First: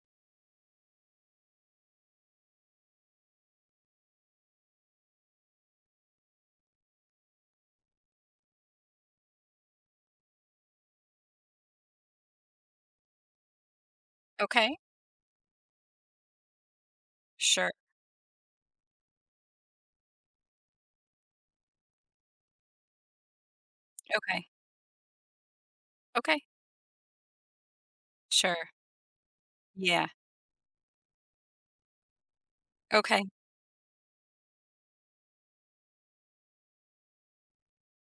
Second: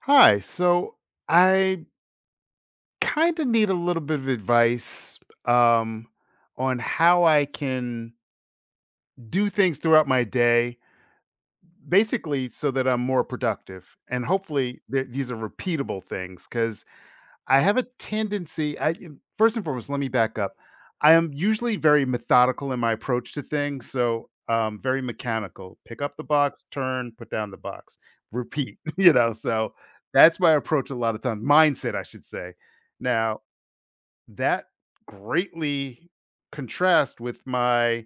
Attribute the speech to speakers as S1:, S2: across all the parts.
S1: Hi. So I kind of need a little bit of advice um, on how I can do things throughout my day, basically, so that I'm more productive. And
S2: Okay.
S1: hopefully, these are repeatable things because I
S2: Sure.
S1: have a tendency. I first and foremost, let me back up. I am usually very methodical in my approach to things, so,
S2: Okay.
S1: very mechanical. Pick up the
S2: Okay.
S1: box, turn, put down the box,
S2: Sure.
S1: repeat, you know? So,
S2: Yeah.
S1: that's my approach a lot of times. Mindset, I should say.
S2: Okay.
S1: Now, that greatly contrasts with my,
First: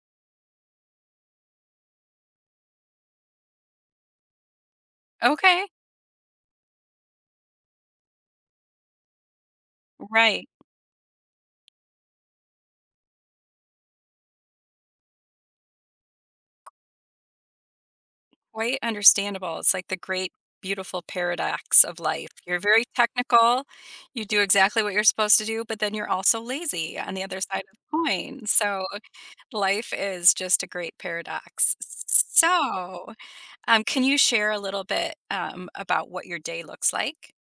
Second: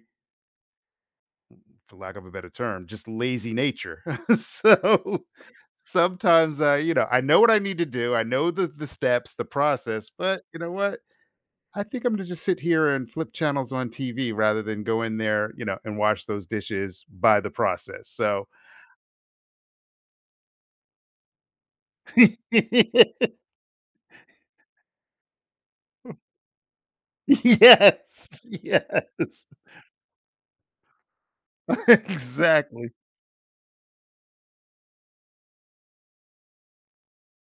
S1: for lack of a better term, just lazy nature. So,
S2: Okay.
S1: sometimes I know what I need to do, I know the steps, the process, but
S2: Right.
S1: you know what? I think I'm gonna just sit here and flip channels on TV rather than go in there, and wash those dishes by the process. So
S2: Quite understandable. It's like the great, beautiful paradox of life. You're very technical. You do exactly what you're supposed to do, but then you're also lazy on the other side of the
S1: Yes,
S2: coin. So
S1: yes.
S2: life is just a great paradox.
S1: Exactly.
S2: So, can you share a little bit about what your day looks like?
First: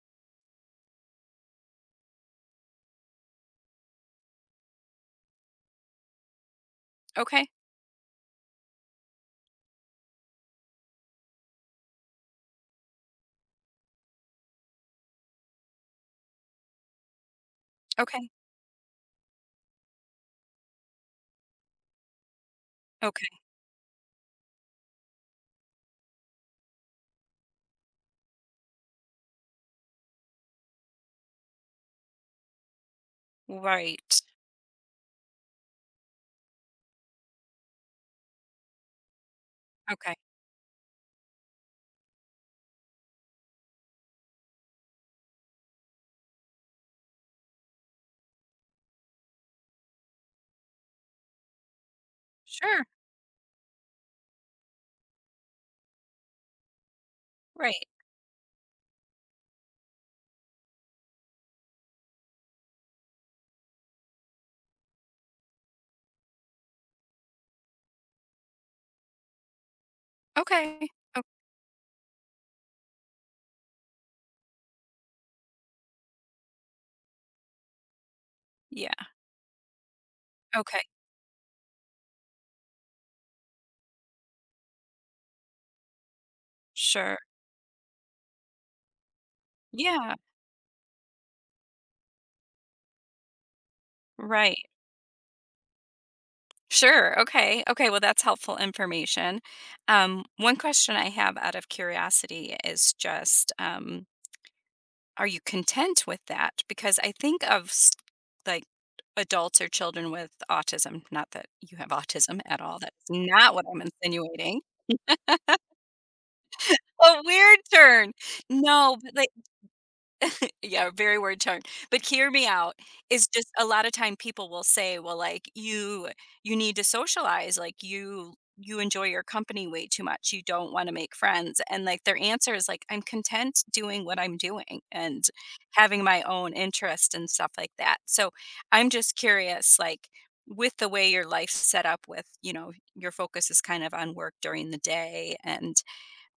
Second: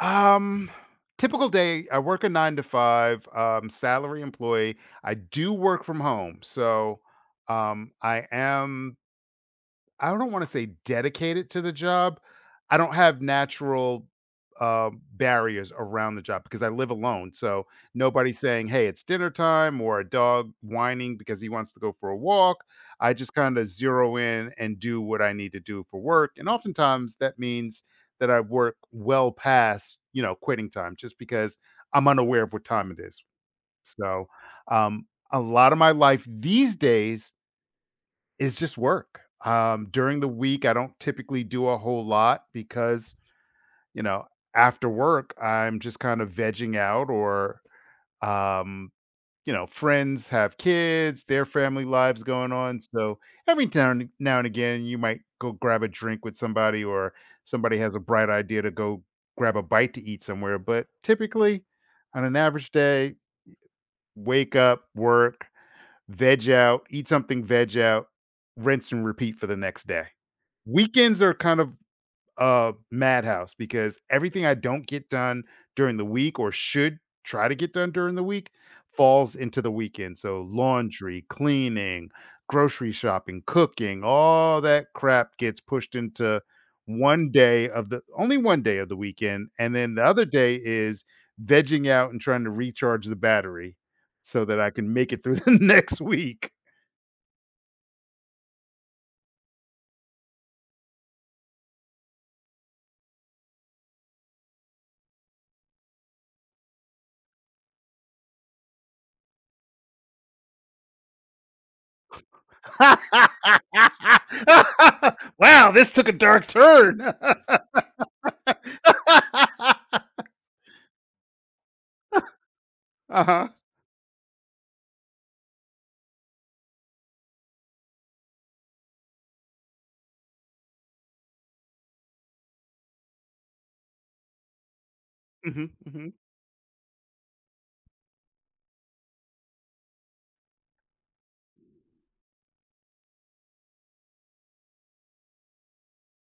S1: Um, typical day, I work a 9 to 5, salary employee. I do work from home, so,
S2: Okay.
S1: um, I am I don't wanna say dedicated to the job. I don't have natural, barriers around the job because I live alone, so
S2: Okay.
S1: nobody's saying, "Hey, it's dinner time," or a dog whining because he wants to go for a walk. I just
S2: Okay.
S1: kinda zero in and do what I need to do for work, and oftentimes, that means that I work well past, quitting time just because I'm unaware of what time it is.
S2: Right.
S1: So, um, a lot of my life these days is just work. Um,
S2: Okay.
S1: during the week, I don't typically do a whole lot because, you know, after work, I'm just kind of vegging out or, um, friends have kids, their family lives going on.
S2: Sure.
S1: So every now and again, you might go grab a drink with somebody, or somebody
S2: Right.
S1: has a bright idea to go grab a bite to eat somewhere. But typically, on an average day, wake up, work, veg out, eat something, veg out, rinse and repeat for the next day.
S2: Okay.
S1: Weekends are kind of a madhouse because everything I don't get done during the week or should try to get done during the week
S2: Yeah,
S1: falls into the weekend. So
S2: okay,
S1: laundry, cleaning, grocery shopping, cooking, all that crap gets pushed into
S2: sure.
S1: one day of the only one day of the weekend. And then the
S2: Yeah,
S1: other day is vegging out and trying to recharge the battery so
S2: right.
S1: that I can make it through the next week.
S2: Sure, okay, okay, well, that's helpful information. One question I have out of curiosity is just, are you content with that? Because I think of, s like, adults or children with autism, not that you have autism at all, that's not what I'm insinuating.
S1: Wow, this took a dark turn.
S2: A weird turn! No, but, like
S1: Uh-huh.
S2: yeah, very word turned. But hear me out, is just a lot of time people will say, well, like you need to socialize, like you enjoy your company way too much. You don't want to make friends. And like their answer is like, I'm content doing what I'm doing and
S1: Mhm,
S2: having
S1: mhm.
S2: my own interest and stuff like that. So I'm just curious, like with, the way your life's set up with, your focus is kind of on work during the day and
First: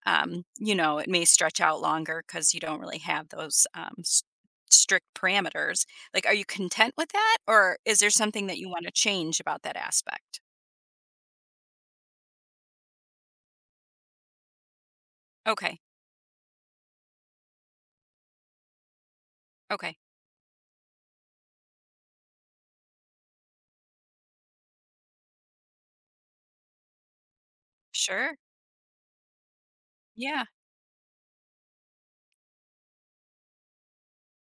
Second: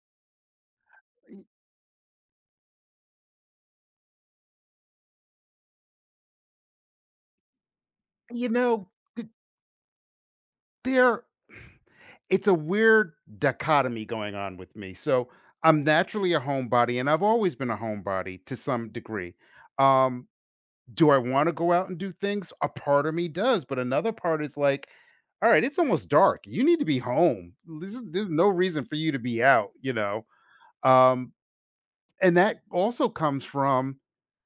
S2: it may stretch out longer because you don't really have those strict parameters. Like, are you content with that? Or is there something
S1: You
S2: that you want
S1: know,
S2: to
S1: th-
S2: change about that aspect?
S1: there it's a weird dichotomy going on with me. So,
S2: Okay.
S1: I'm naturally a homebody, and I've always been a homebody to some degree.
S2: Okay.
S1: Um do I want to go out and do things? A part of me does, but another part is like, all right, it's almost dark. You need to be home. There's
S2: Sure.
S1: no reason for you to be out, you know.
S2: Yeah.
S1: Um And that also comes from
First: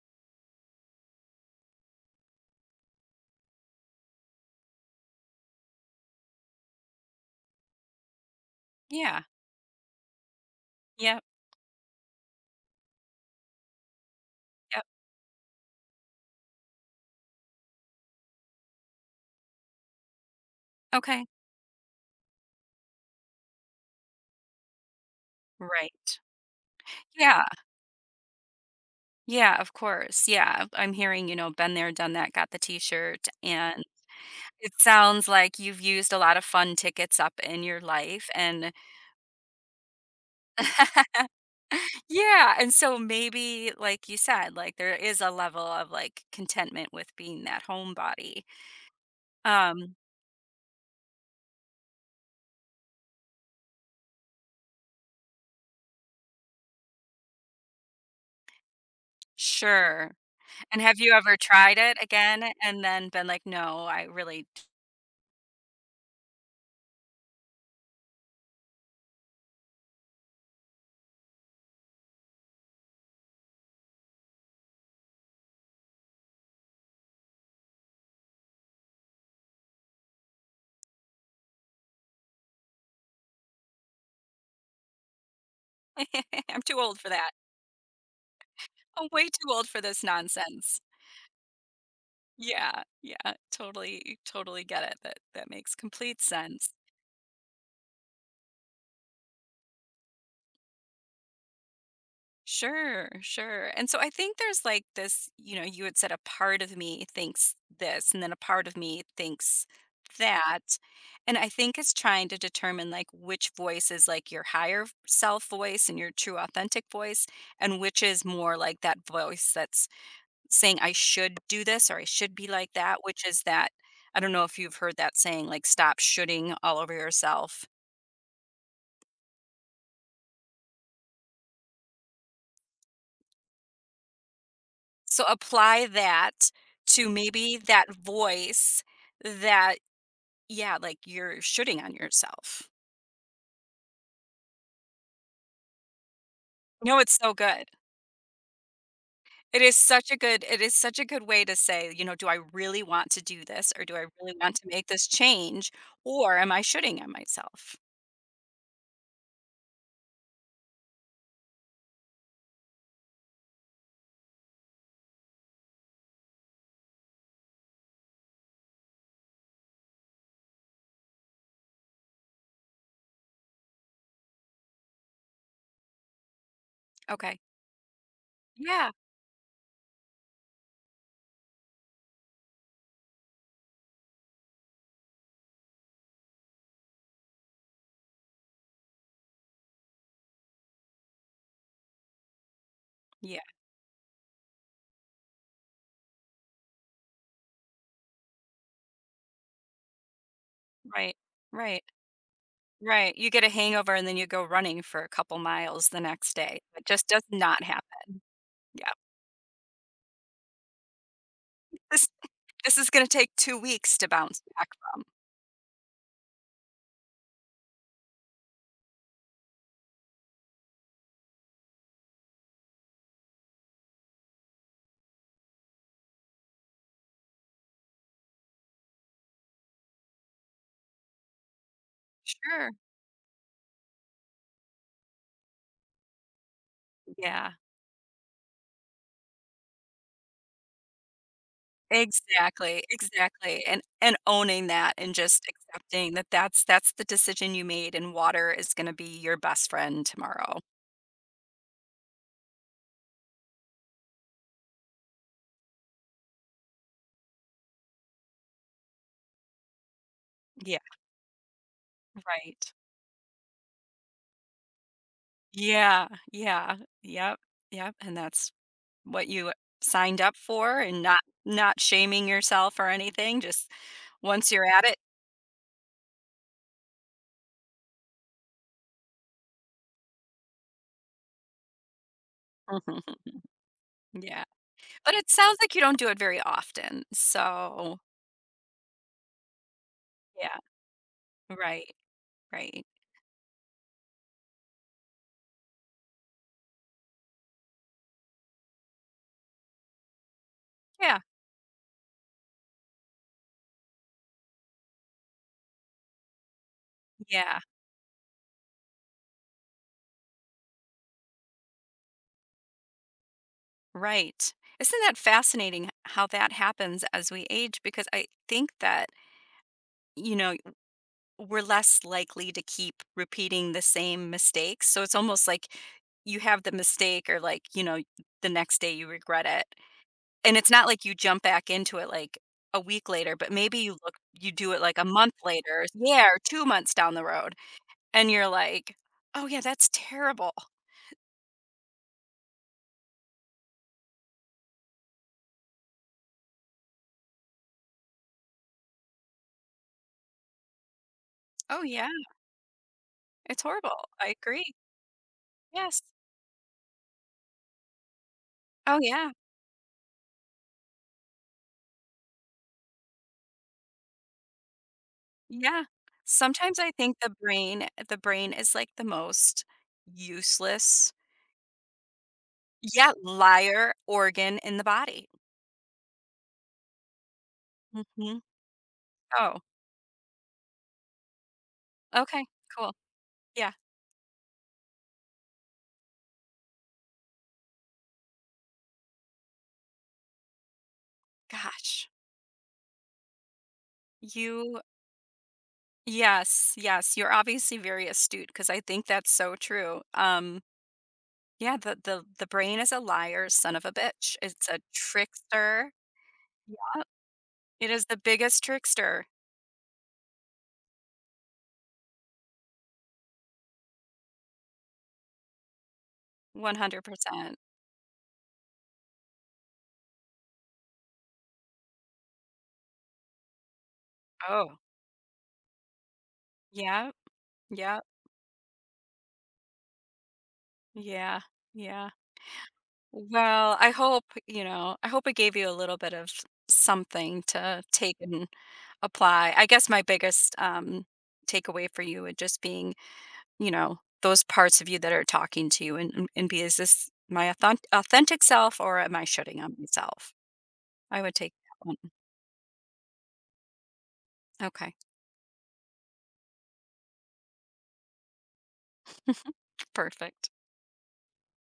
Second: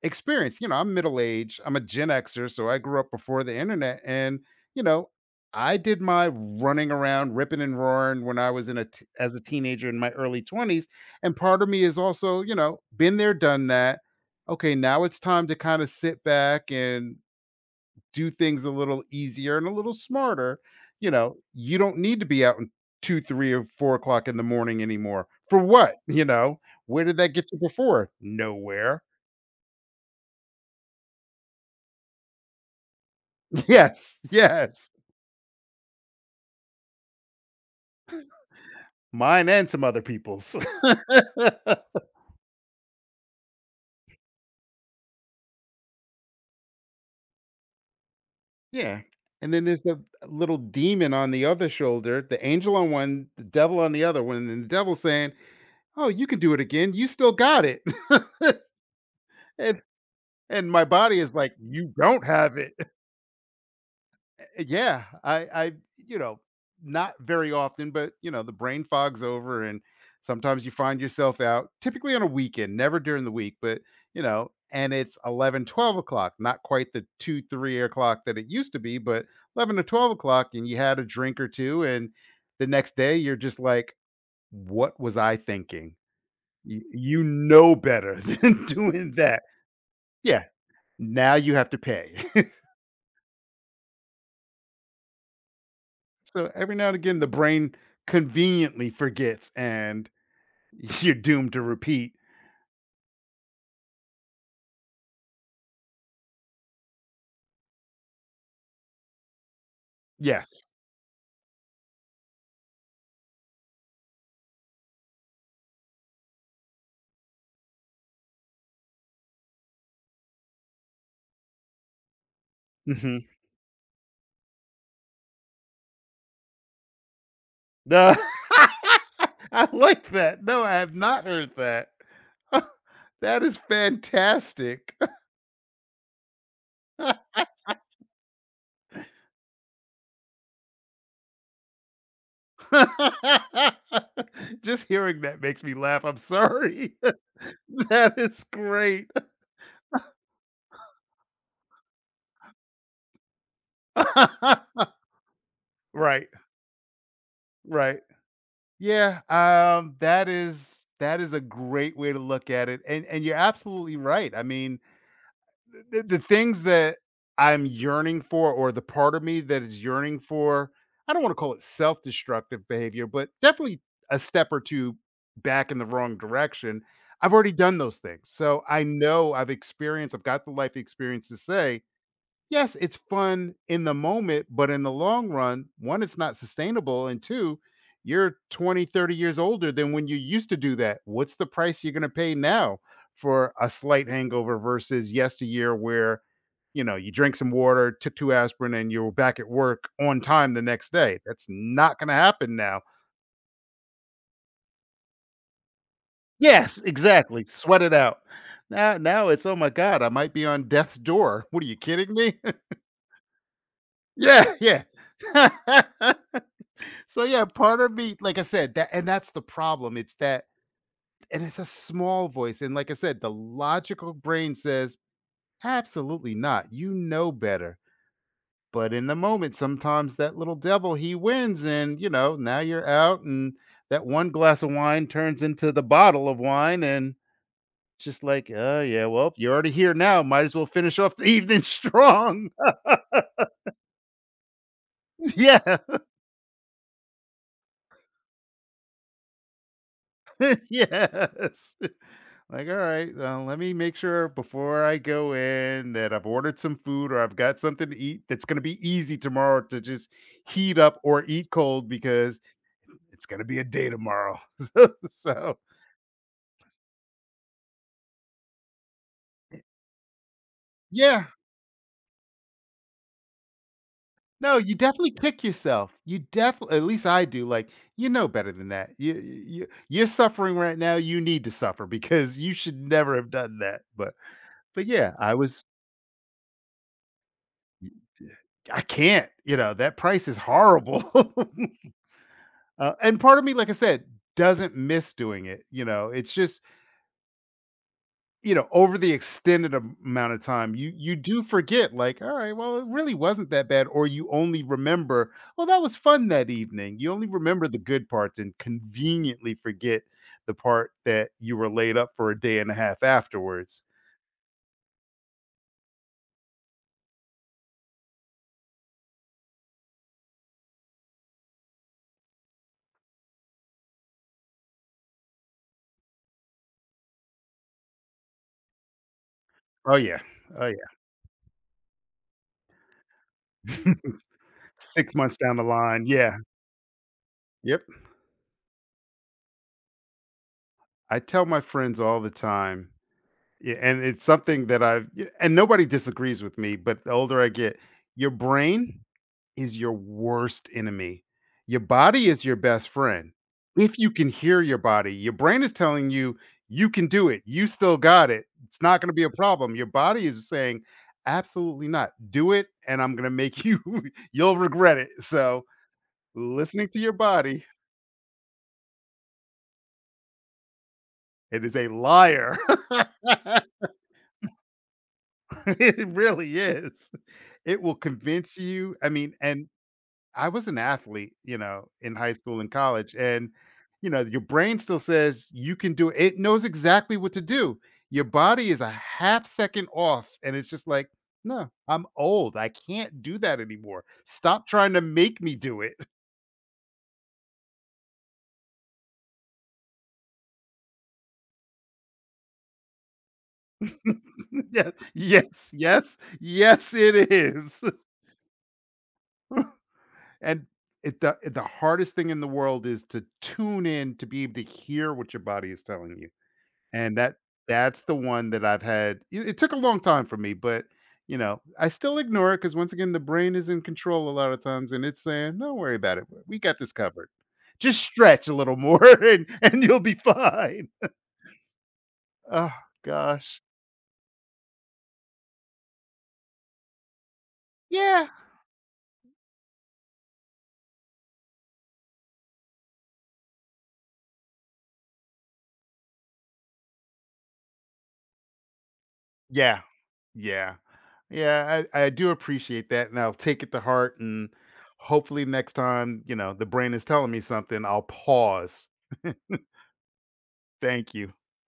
S1: experience. You know, I'm middle aged, I'm a Gen Xer, so I grew up before the internet. And, you know, I did my running around, ripping and roaring when I was
S2: Yeah.
S1: as a teenager in my early 20s.
S2: Yep.
S1: And part of me is also, been there, done that. Okay,
S2: Yep.
S1: now it's time to kind of sit back and do things a little easier and a little smarter,
S2: Okay.
S1: you don't need to be out in 2, 3, or 4 o'clock in the morning anymore. For what?
S2: Right.
S1: You know, where did that
S2: Yeah.
S1: get you before? Nowhere.
S2: Yeah. Of course. Yeah. I'm hearing, been there, done that, got the t shirt. And
S1: Yes,
S2: it
S1: yes.
S2: sounds like you've used a lot of fun tickets up in your life. And
S1: Mine and some other people's.
S2: yeah, and so maybe, like you said, like, there is a level of, like, contentment with being that homebody.
S1: Yeah. And then there's
S2: Um,
S1: the little demon on the other shoulder, the angel on one, the devil on the other one, and the devil saying, "Oh, you can do it again. You still got it." And
S2: sure.
S1: and
S2: And
S1: my
S2: have you
S1: body is
S2: ever
S1: like,
S2: tried
S1: "You
S2: it
S1: don't
S2: again
S1: have it."
S2: and then been like, "No, I really
S1: Yeah. I, you know not very often, but the brain fogs over, and sometimes you find yourself out, typically on a weekend, never during the week, but you know, and it's 11, 12 o'clock, not quite the 2, 3 o'clock that it used to be, but 11 to 12 o'clock, and you had a drink or two, and the next day you're just like, what was I thinking?
S2: I'm too
S1: you,
S2: old for
S1: you
S2: that.
S1: know better than
S2: I'm
S1: doing
S2: way
S1: that.
S2: too old for this
S1: Yeah,
S2: nonsense."
S1: now you have to pay.
S2: Yeah, yeah, totally get it. That makes complete
S1: So
S2: sense.
S1: every now and again, the brain conveniently forgets, and you're doomed to repeat.
S2: Sure, sure. And so I think there's like this, you had said a part of me thinks this, and then a part of me thinks that.
S1: Yes.
S2: And I think it's trying to determine like which voice is like your higher self voice and your true authentic voice, and which is more like that voice that's saying, I should do this or I should be like that,
S1: Hmm.
S2: which is that I don't know if you've heard that saying, like stop shoulding all over yourself.
S1: No. I like that. No, I have not heard that. That is fantastic.
S2: So apply that to maybe that voice that yeah, like you're shooting on yourself.
S1: Just hearing that makes me laugh. I'm sorry.
S2: No, it's so good.
S1: That is great.
S2: It is such a good way to say, do I really want to do this or do I really want to make this change
S1: Right.
S2: or am I shooting at myself?
S1: Right. Yeah. That is a great way to look at it, and you're absolutely right. I mean, the things that I'm yearning for, or the part of me that is yearning for, I don't want to call it self destructive behavior, but definitely a step or two back in the wrong direction. I've
S2: Okay.
S1: already done those things. So I
S2: Yeah.
S1: know I've experienced, I've got the life experience to say, yes, it's fun in the moment, but in the long run, one, it's not sustainable. And two, you're 20, 30 years older than when you used to do that. What's the price you're going to pay now
S2: Yeah.
S1: for a slight hangover versus yesteryear where, you drink some water, took two aspirin, and you're back at work on time the next
S2: Right.
S1: day? That's
S2: Right.
S1: not going to happen now.
S2: Right. You get a hangover and then you go running for a couple miles the next day.
S1: Yes,
S2: It just does
S1: exactly.
S2: not happen.
S1: Sweat it out.
S2: Yeah.
S1: Now, it's, oh my God, I might be on death's door. What are you
S2: This
S1: kidding me?
S2: this is going to take 2 weeks to bounce
S1: Yeah,
S2: back
S1: yeah.
S2: from.
S1: So yeah, part of me, like I said, that and that's the problem. It's that, and it's a small voice. And like I said, the logical brain says, absolutely not. You know better. But in the moment, sometimes that little devil he wins, and now
S2: Sure.
S1: you're out, and that one glass of wine turns into the bottle of wine, and
S2: Yeah.
S1: it's just like, oh yeah, well, you're already here now. Might as well finish off the evening strong.
S2: Exactly, exactly, and owning that and just
S1: Yeah.
S2: accepting that that's the decision you made, and water is gonna be your best friend tomorrow.
S1: Yes. Like, all right, let me make sure before I go in that I've ordered some food or I've got something to eat that's going to be easy tomorrow to just heat
S2: Yeah.
S1: up or eat cold because
S2: Right.
S1: it's going to be a day tomorrow. So,
S2: Yeah, yeah, yep, yep, and that's what you signed up for and not
S1: yeah,
S2: not shaming yourself or anything, just once
S1: no,
S2: you're
S1: you
S2: at it
S1: definitely kick yourself. You definitely, at least I do. Like, you know better than that. You're suffering right now. You need to suffer because you should never have done that. But
S2: yeah,
S1: but yeah,
S2: but it
S1: I
S2: sounds
S1: was.
S2: like you don't do it very often, so
S1: I can't. You know that price is
S2: yeah,
S1: horrible.
S2: right, right.
S1: And part of me, like I said, doesn't miss doing it. You know, it's just over the extended amount of time, you
S2: Yeah,
S1: do forget. Like, all right, well, it really wasn't that bad, or you only remember, well, that was fun that evening. You only
S2: yeah.
S1: remember the good parts and conveniently forget the part that you were laid up for a day and a half afterwards.
S2: Right. Isn't that fascinating how that happens as we age? Because I think that, you know, we're less likely to keep repeating the same mistakes. So it's almost like you have the mistake or like, the next day you regret it.
S1: Oh yeah,
S2: And
S1: oh
S2: it's not
S1: yeah.
S2: like you jump back into it like a week later, but maybe you look, you do it like a
S1: Six
S2: month
S1: months down the
S2: later,
S1: line,
S2: yeah, or
S1: yeah,
S2: 2 months down the road.
S1: yep.
S2: And you're like, oh, yeah, that's terrible.
S1: I tell my friends all the time. Yeah, and it's something that and nobody disagrees with me, but the older I get, your brain is your worst enemy. Your
S2: Oh, yeah,
S1: body is your best friend.
S2: it's
S1: If
S2: horrible.
S1: you
S2: I
S1: can hear
S2: agree.
S1: your body, your brain is
S2: Yes.
S1: telling you you can do it. You still got it. It's
S2: Oh,
S1: not going to be a
S2: yeah.
S1: problem. Your body is saying absolutely not. Do it and I'm going to make you you'll regret it. So,
S2: Yeah. Sometimes
S1: listening
S2: I
S1: to your
S2: think the
S1: body,
S2: brain the brain is like the most useless,
S1: it is a liar.
S2: yeah, liar organ in the body.
S1: It really is. It will
S2: Mhm.
S1: convince you. I mean,
S2: Oh,
S1: and I was an athlete, in high
S2: okay,
S1: school and
S2: cool.
S1: college, and
S2: Yeah.
S1: your brain still says you can do it. It knows exactly what to do. Your body is a half second off, and it's just like, no, I'm
S2: Gosh.
S1: old. I can't do that anymore. Stop
S2: You
S1: trying to make me do it.
S2: yes, yes, you're obviously very astute because I think that's so true. Yeah, the brain is a liar son of a bitch. It's a
S1: Yes, yes,
S2: trickster.
S1: yes, yes,
S2: Yeah.
S1: it is.
S2: It is the biggest trickster,
S1: And it the hardest thing in the world is to tune in to be able to hear what your body is telling you. And that
S2: 100%.
S1: that's the one that I've had it. It took a long time for me, but you know, I still ignore it because once again, the brain is in control a lot of
S2: Oh,
S1: times, and it's saying, don't worry about it. We got this
S2: yeah,
S1: covered.
S2: yeah,
S1: Just stretch a little more and you'll be fine.
S2: yeah, yeah.
S1: Oh gosh.
S2: Well, I hope it gave you a little bit of something to take
S1: Yeah.
S2: and apply. I guess my biggest takeaway for you would just being, those parts of you that are talking to you and be, is this my authentic self or am I shutting on
S1: Yeah.
S2: myself?
S1: Yeah.
S2: I would take
S1: Yeah,
S2: that one.
S1: I do appreciate that, and I'll take it to heart, and
S2: Okay,
S1: hopefully next time, the brain is telling me something, I'll pause.
S2: perfect.
S1: Thank you.